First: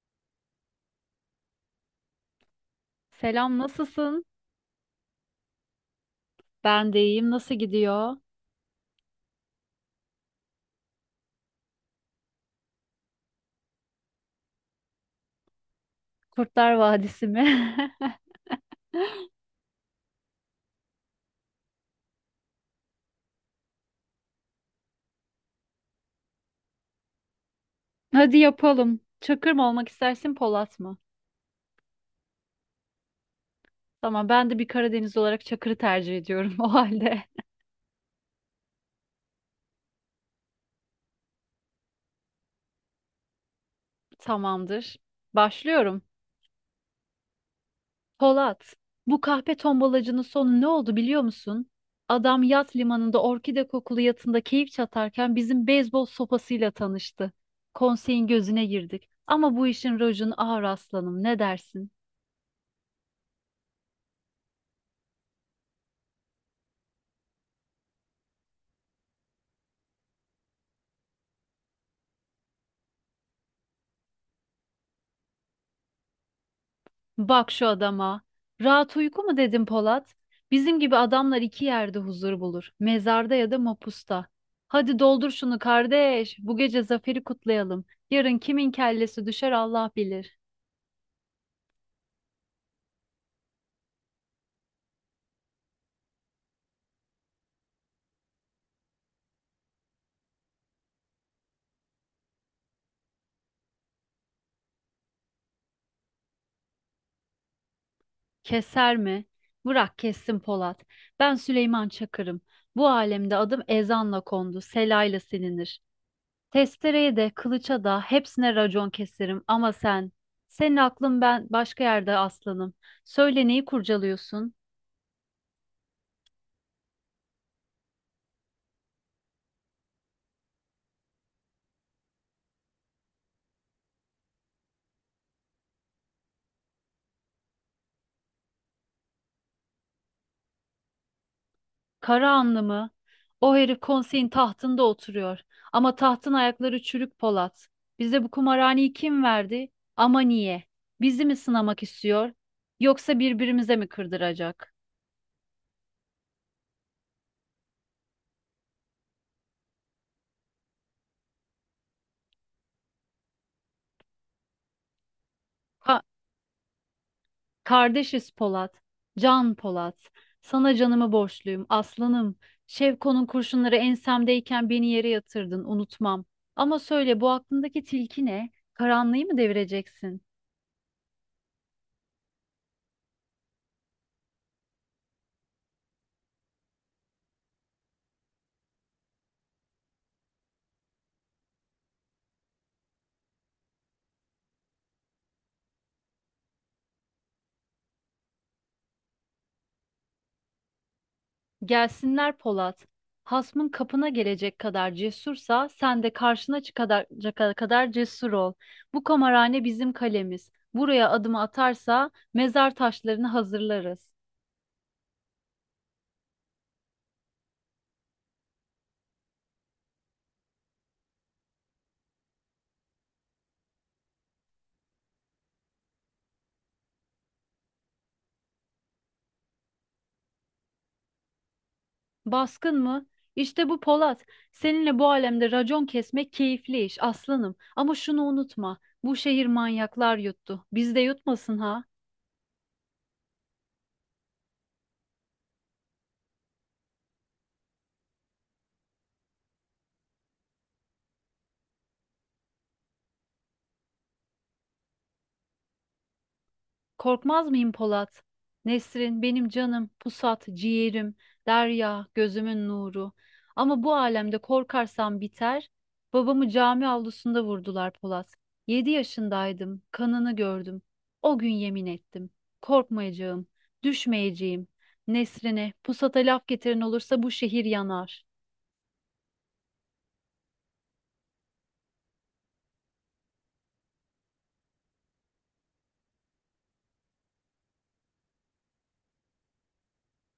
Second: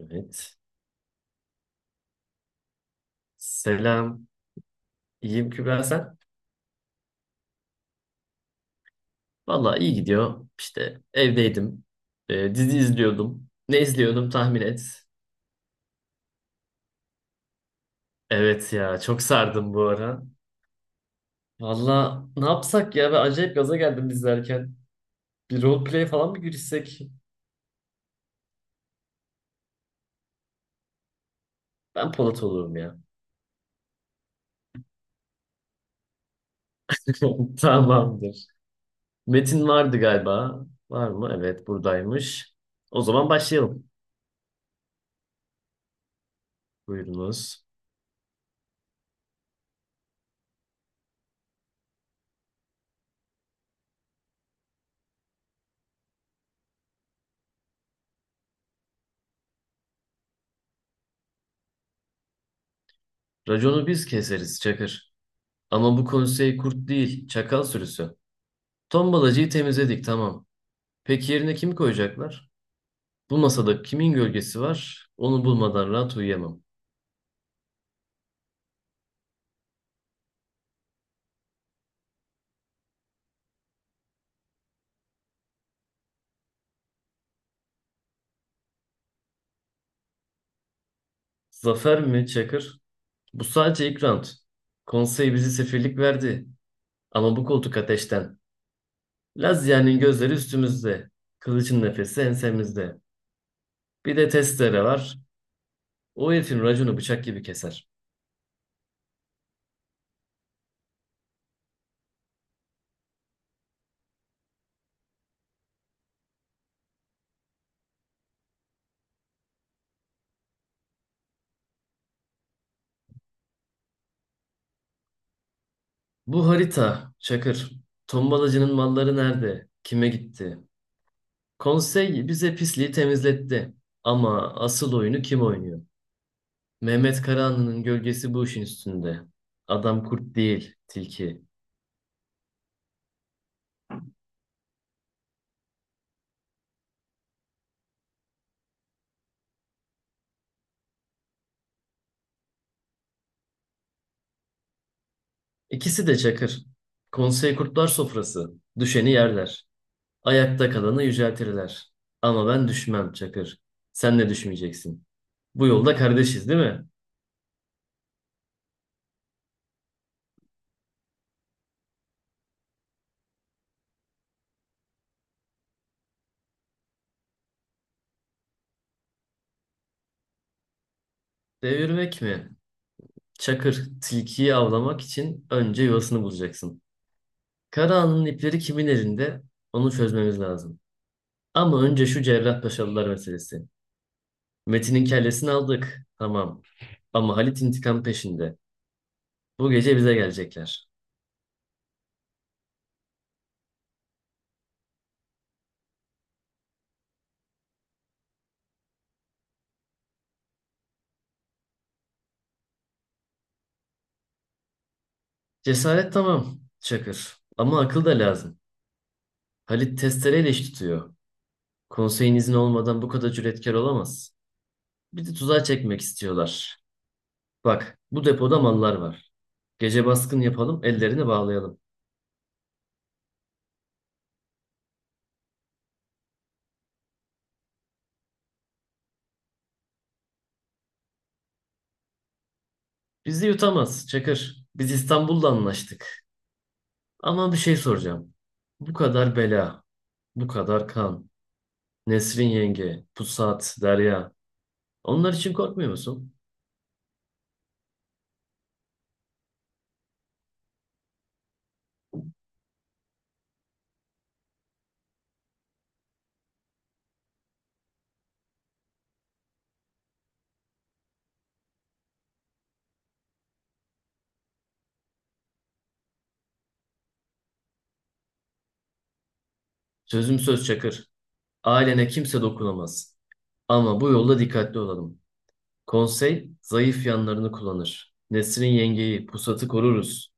Evet. Selam, nasılsın? Selam. İyiyim Kübra sen? Ben de iyiyim. Nasıl gidiyor? Valla iyi gidiyor. İşte evdeydim. Dizi izliyordum. Ne izliyordum tahmin et. Kurtlar Vadisi mi? Evet ya çok sardım bu ara. Valla ne yapsak ya? Ben acayip gaza geldim izlerken. Bir roleplay falan mı girişsek? Hadi yapalım. Çakır mı olmak istersin, Polat mı? Ben Polat olurum ya. Tamam, ben de bir Karadeniz olarak Çakır'ı tercih ediyorum o halde. Tamamdır. Metin vardı galiba. Var mı? Evet buradaymış. O zaman başlayalım. Tamamdır. Başlıyorum. Buyurunuz. Polat, bu kahpe tombalacının sonu ne oldu biliyor musun? Adam yat limanında orkide kokulu yatında keyif çatarken bizim beyzbol sopasıyla tanıştı. Konseyin gözüne girdik. Ama bu işin rojunu ağır aslanım. Ne dersin? Raconu biz keseriz Çakır. Ama bu konsey kurt değil, çakal sürüsü. Tombalacıyı temizledik tamam. Peki yerine kimi koyacaklar? Bu masada kimin gölgesi var? Onu bulmadan rahat uyuyamam. Bak şu adama. Rahat uyku mu dedim Polat? Bizim gibi adamlar iki yerde huzur bulur. Mezarda ya da mapusta. Hadi doldur şunu kardeş. Bu gece zaferi kutlayalım. Yarın kimin kellesi düşer Allah bilir. Zafer mi Çakır? Bu sadece ilk round. Konsey bizi sefirlik verdi. Ama bu koltuk ateşten. Lazia'nın gözleri üstümüzde. Kılıcın nefesi ensemizde. Bir de testere var. O herifin raconu bıçak gibi keser. Keser mi? Bırak kessin Polat. Ben Süleyman Çakır'ım. Bu alemde adım ezanla kondu, selayla silinir. Testereye de, kılıça da hepsine racon keserim ama sen, senin aklın ben başka yerde aslanım. Söyle neyi kurcalıyorsun? Bu harita, Çakır. Tombalacının malları nerede? Kime gitti? Konsey bize pisliği temizletti. Ama asıl oyunu kim oynuyor? Mehmet Karahanlı'nın gölgesi bu işin üstünde. Adam kurt değil, tilki. Karahanlı mı? O herif konseyin tahtında oturuyor. Ama tahtın ayakları çürük Polat. Bize bu kumarhaneyi kim verdi? Ama niye? Bizi mi sınamak istiyor? Yoksa birbirimize mi kırdıracak? İkisi de çakır. Konsey kurtlar sofrası. Düşeni yerler. Ayakta kalanı yüceltirler. Ama ben düşmem çakır. Sen de düşmeyeceksin. Bu yolda Ka- kardeşiz değil mi? Kardeşiz Polat. Can Polat. Sana canımı borçluyum aslanım. Şevko'nun kurşunları ensemdeyken beni yere yatırdın unutmam. Ama söyle bu aklındaki tilki ne? Karanlığı mı devireceksin? Devirmek mi? Çakır, tilkiyi avlamak için önce yuvasını bulacaksın. Karahanlı'nın ipleri kimin elinde? Onu çözmemiz lazım. Ama önce şu Cerrahpaşalılar meselesi. Metin'in kellesini aldık. Tamam. Ama Halit intikam peşinde. Bu gece bize gelecekler. Gelsinler Polat. Hasmın kapına gelecek kadar cesursa sen de karşına çıkacak kadar cesur ol. Bu kamarhane bizim kalemiz. Buraya adımı atarsa mezar taşlarını hazırlarız. Cesaret tamam, Çakır. Ama akıl da lazım. Halit testereyle iş tutuyor. Konseyin izni olmadan bu kadar cüretkar olamaz. Bir de tuzağa çekmek istiyorlar. Bak, bu depoda mallar var. Gece baskın yapalım, ellerini bağlayalım. Baskın mı? İşte bu Polat. Seninle bu alemde racon kesmek keyifli iş aslanım. Ama şunu unutma. Bu şehir manyaklar yuttu. Biz de yutmasın ha. Bizi yutamaz, Çakır. Biz İstanbul'da anlaştık. Ama bir şey soracağım. Bu kadar bela, bu kadar kan. Nesrin yenge, Pusat, Derya. Onlar için korkmuyor musun? Korkmaz mıyım Polat? Nesrin, benim canım, pusat, ciğerim, derya, gözümün nuru. Ama bu alemde korkarsam biter. Babamı cami avlusunda vurdular Polat. Yedi yaşındaydım, kanını gördüm. O gün yemin ettim. Korkmayacağım, düşmeyeceğim. Nesrin'e, pusata laf getiren olursa bu şehir yanar. Sözüm söz Çakır. Ailene kimse dokunamaz. Ama bu yolda dikkatli olalım. Konsey zayıf yanlarını kullanır. Nesrin yengeyi, pusatı koruruz.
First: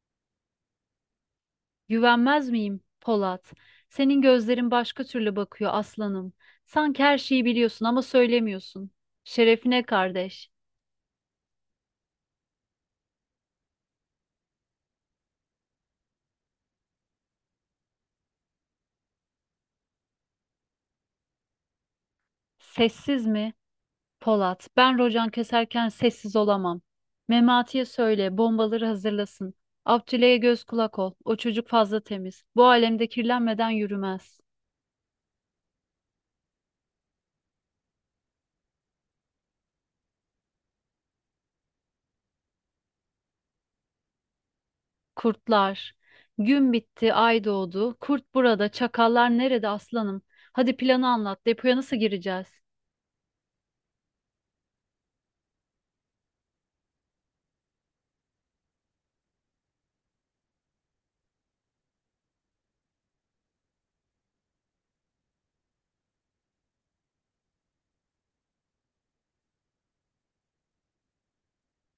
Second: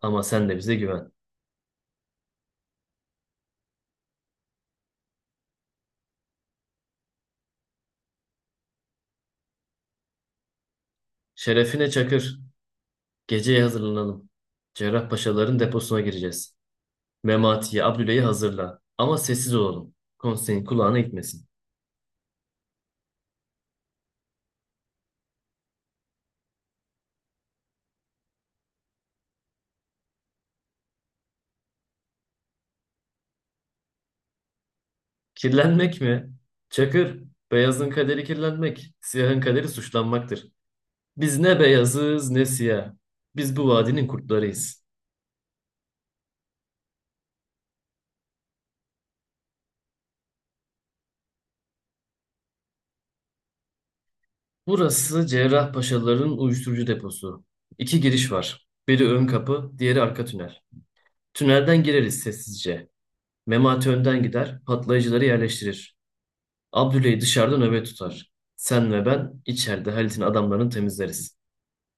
Ama sen de bize güven. Güvenmez miyim, Polat? Senin gözlerin başka türlü bakıyor aslanım. Sanki her şeyi biliyorsun ama söylemiyorsun. Şerefine kardeş. Şerefine Çakır. Geceye hazırlanalım. Cerrahpaşaların deposuna gireceğiz. Memati'yi, Abdüle'yi hazırla. Ama sessiz olalım. Konseyin kulağına gitmesin. Sessiz mi? Polat, ben rocan keserken sessiz olamam. Memati'ye söyle, bombaları hazırlasın. Abdüle'ye göz kulak ol. O çocuk fazla temiz. Bu alemde kirlenmeden yürümez. Kirlenmek mi? Çakır, beyazın kaderi kirlenmek, siyahın kaderi suçlanmaktır. Biz ne beyazız ne siyah. Biz bu vadinin kurtlarıyız. Kurtlar. Gün bitti, ay doğdu. Kurt burada, çakallar nerede aslanım? Hadi planı anlat. Depoya nasıl gireceğiz? Burası Cerrahpaşalıların uyuşturucu deposu. İki giriş var. Biri ön kapı, diğeri arka tünel. Tünelden gireriz sessizce. Memati önden gider, patlayıcıları yerleştirir. Abdüley dışarıda nöbet tutar. Sen ve ben içeride Halit'in adamlarını temizleriz.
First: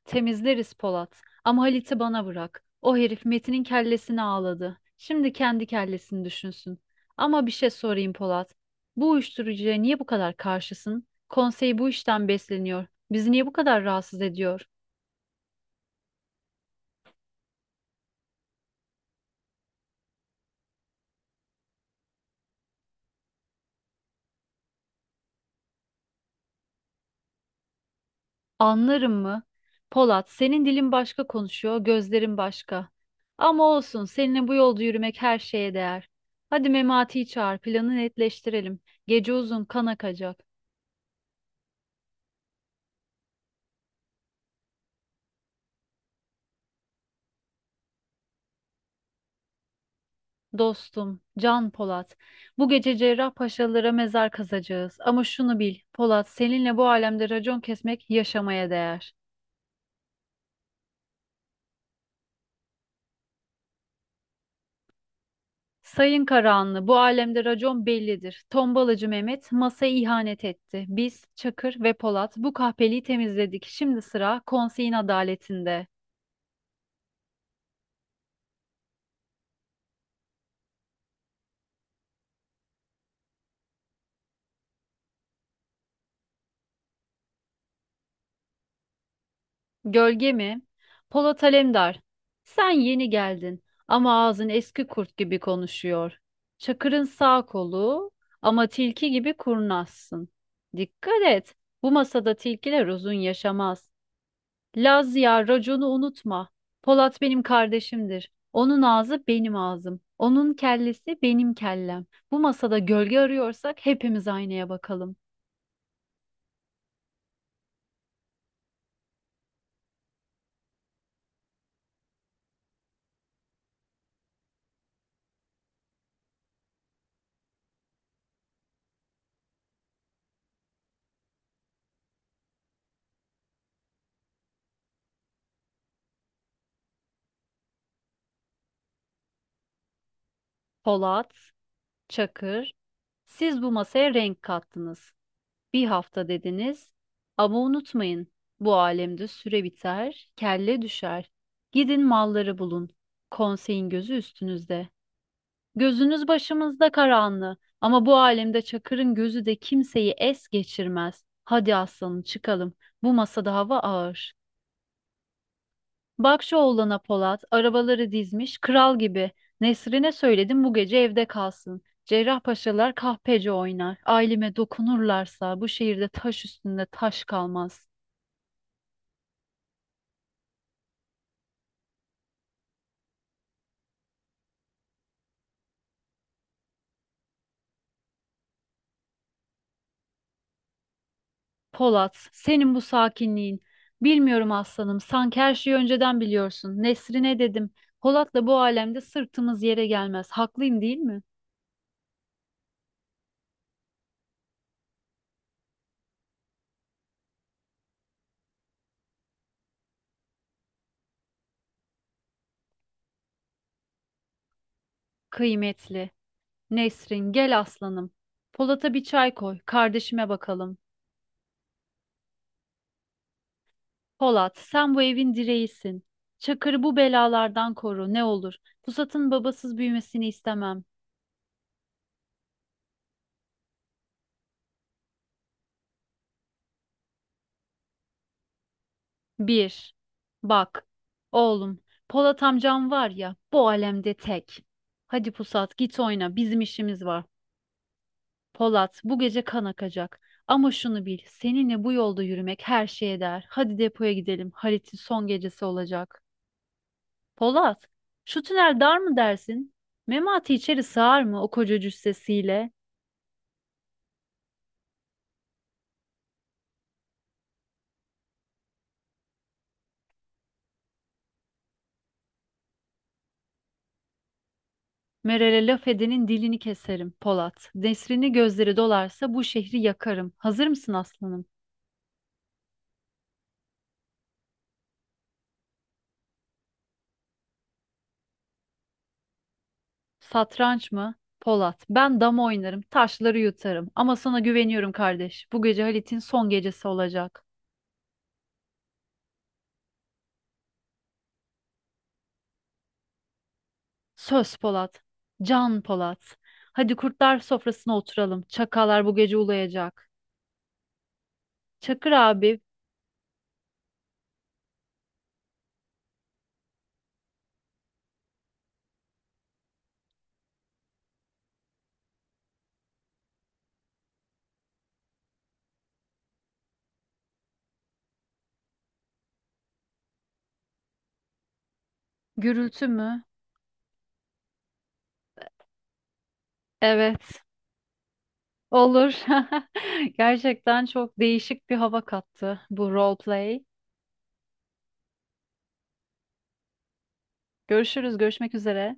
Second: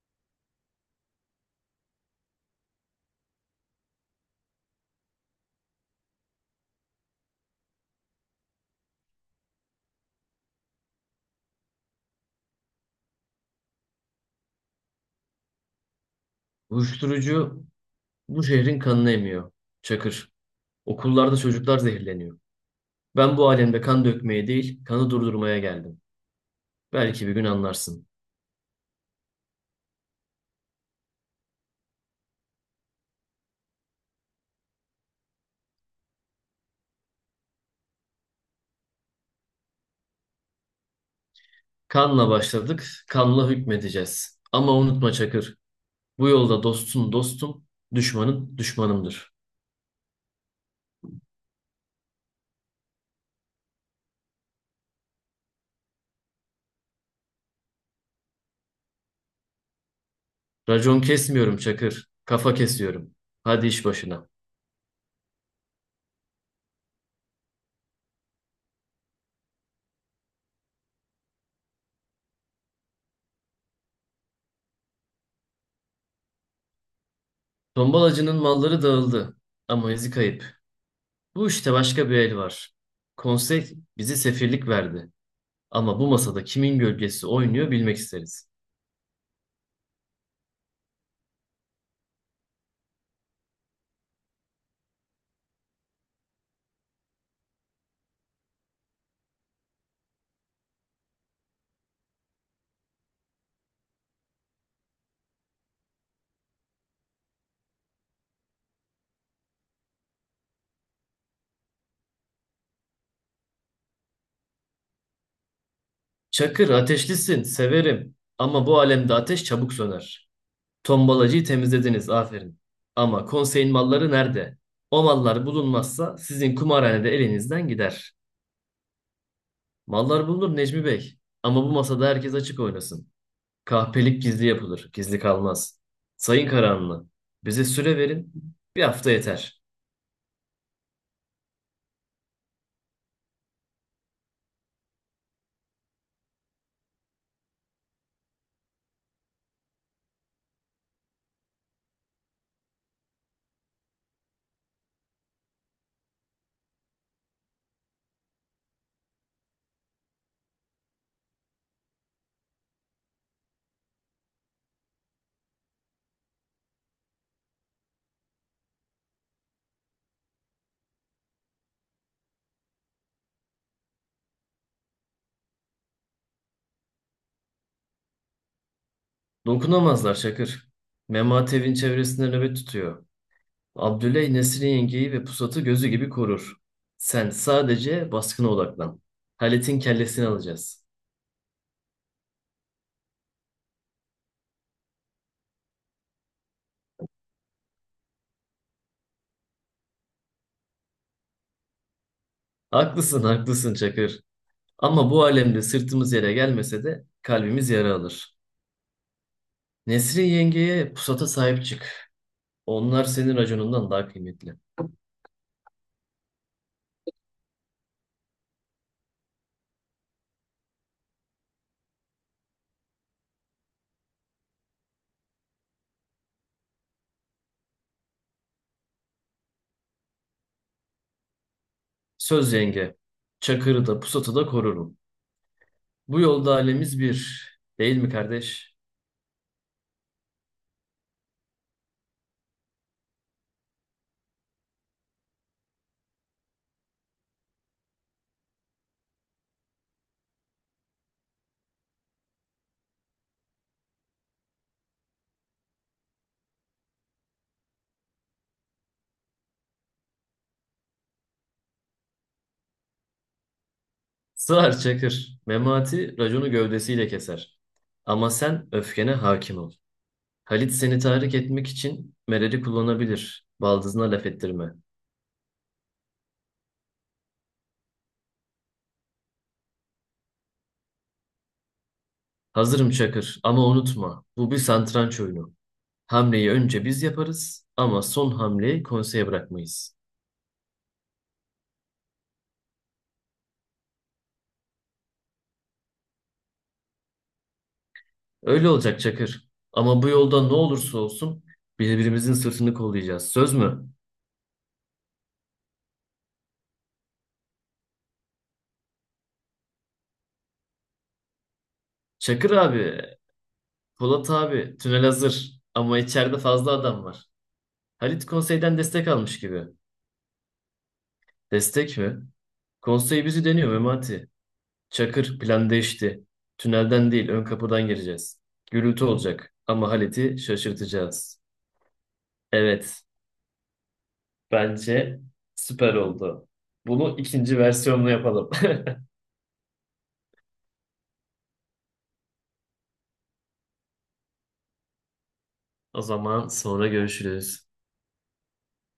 Temizleriz Polat. Ama Halit'i bana bırak. O herif Metin'in kellesini ağladı. Şimdi kendi kellesini düşünsün. Ama bir şey sorayım Polat. Bu uyuşturucuya niye bu kadar karşısın? Konsey bu işten besleniyor. Bizi niye bu kadar rahatsız ediyor? Uyuşturucu bu şehrin kanını emiyor. Çakır. Okullarda çocuklar zehirleniyor. Ben bu alemde kan dökmeye değil, kanı durdurmaya geldim. Belki bir gün anlarsın. Anlarım mı? Polat, senin dilin başka konuşuyor, gözlerin başka. Ama olsun, seninle bu yolda yürümek her şeye değer. Hadi Memati'yi çağır, planı netleştirelim. Gece uzun kan akacak. Kanla başladık, kanla hükmedeceğiz. Ama unutma Çakır. Bu yolda dostun dostum, düşmanın düşmanımdır. Dostum, Can Polat, bu gece Cerrahpaşalılara mezar kazacağız. Ama şunu bil, Polat, seninle bu alemde racon kesmek yaşamaya değer. Racon kesmiyorum Çakır, kafa kesiyorum. Hadi iş başına. Sayın Karahanlı, bu alemde racon bellidir. Tombalacı Mehmet masaya ihanet etti. Biz, Çakır ve Polat bu kahpeliği temizledik. Şimdi sıra konseyin adaletinde. Tombalacının malları dağıldı ama izi kayıp. Bu işte başka bir el var. Konsey bizi sefirlik verdi. Ama bu masada kimin gölgesi oynuyor bilmek isteriz. Gölge mi? Polat Alemdar. Sen yeni geldin ama ağzın eski kurt gibi konuşuyor. Çakır'ın sağ kolu ama tilki gibi kurnazsın. Dikkat et. Bu masada tilkiler uzun yaşamaz. Laz ya raconu unutma. Polat benim kardeşimdir. Onun ağzı benim ağzım. Onun kellesi benim kellem. Bu masada gölge arıyorsak hepimiz aynaya bakalım. Çakır ateşlisin, severim. Ama bu alemde ateş çabuk söner. Tombalacıyı temizlediniz, aferin. Ama konseyin malları nerede? O mallar bulunmazsa sizin kumarhanede elinizden gider. Mallar bulunur Necmi Bey. Ama bu masada herkes açık oynasın. Kahpelik gizli yapılır, gizli kalmaz. Sayın Karahanlı, bize süre verin, bir hafta yeter. Polat, Çakır, siz bu masaya renk kattınız. Bir hafta dediniz. Ama unutmayın, bu alemde süre biter, kelle düşer. Gidin malları bulun. Konseyin gözü üstünüzde. Gözünüz başımızda Karahanlı. Ama bu alemde Çakır'ın gözü de kimseyi es geçirmez. Hadi aslanım çıkalım. Bu masada hava ağır. Bak şu oğlana Polat, arabaları dizmiş, kral gibi. Nesrine söyledim bu gece evde kalsın. Cerrahpaşalar kahpece oynar. Aileme dokunurlarsa bu şehirde taş üstünde taş kalmaz. Dokunamazlar Şakır. Memat evin çevresinde nöbet tutuyor. Abdüley Nesrin yengeyi ve pusatı gözü gibi korur. Sen sadece baskına odaklan. Halit'in kellesini alacağız. Polat, senin bu sakinliğin. Bilmiyorum aslanım, sanki her şeyi önceden biliyorsun. Nesrine dedim, Polat'la bu alemde sırtımız yere gelmez. Haklıyım değil mi? Haklısın, haklısın Çakır. Ama bu alemde sırtımız yere gelmese de kalbimiz yara alır. Nesrin yengeye pusata sahip çık. Onlar senin raconundan daha kıymetli. Kıymetli. Nesrin, gel aslanım. Polat'a bir çay koy, kardeşime bakalım. Polat, sen bu evin direğisin. Çakır'ı bu belalardan koru ne olur. Pusat'ın babasız büyümesini istemem. Söz yenge, çakırı da pusatı da korurum. Bu yolda alemiz bir, değil mi kardeş? Bir, bak, oğlum, Polat amcam var ya, bu alemde tek. Hadi Pusat, git oyna, bizim işimiz var. Polat, bu gece kan akacak. Ama şunu bil, seninle bu yolda yürümek her şeye değer. Hadi depoya gidelim, Halit'in son gecesi olacak. Polat, şu tünel dar mı dersin? Memati içeri sığar mı o koca cüssesiyle? Sığar çakır, memati raconu gövdesiyle keser. Ama sen öfkene hakim ol. Halit seni tahrik etmek için Meral'i kullanabilir. Baldızına laf ettirme. Meral'e laf edenin dilini keserim, Polat. Nesrini gözleri dolarsa bu şehri yakarım. Hazır mısın aslanım? Hazırım Çakır ama unutma bu bir satranç oyunu. Hamleyi önce biz yaparız ama son hamleyi konseye bırakmayız. Satranç mı? Polat. Ben dama oynarım, taşları yutarım. Ama sana güveniyorum kardeş. Bu gece Halit'in son gecesi olacak. Öyle olacak Çakır. Ama bu yolda ne olursa olsun birbirimizin sırtını kollayacağız. Söz mü? Söz Polat. Can Polat. Hadi kurtlar sofrasına oturalım. Çakallar bu gece ulayacak. Çakır Çakır abi, abi, Polat abi, tünel hazır. Ama içeride fazla adam var. Halit konseyden destek almış gibi. Destek mi? Konsey bizi deniyor Memati. Çakır plan değişti. Tünelden değil ön kapıdan gireceğiz. Gürültü olacak ama Halit'i şaşırtacağız. gürültü Evet, mü? bence süper oldu. Bunu Evet. ikinci versiyonla yapalım. Olur. Gerçekten çok değişik bir hava kattı bu role play. O zaman sonra görüşürüz. Görüşürüz, görüşmek üzere.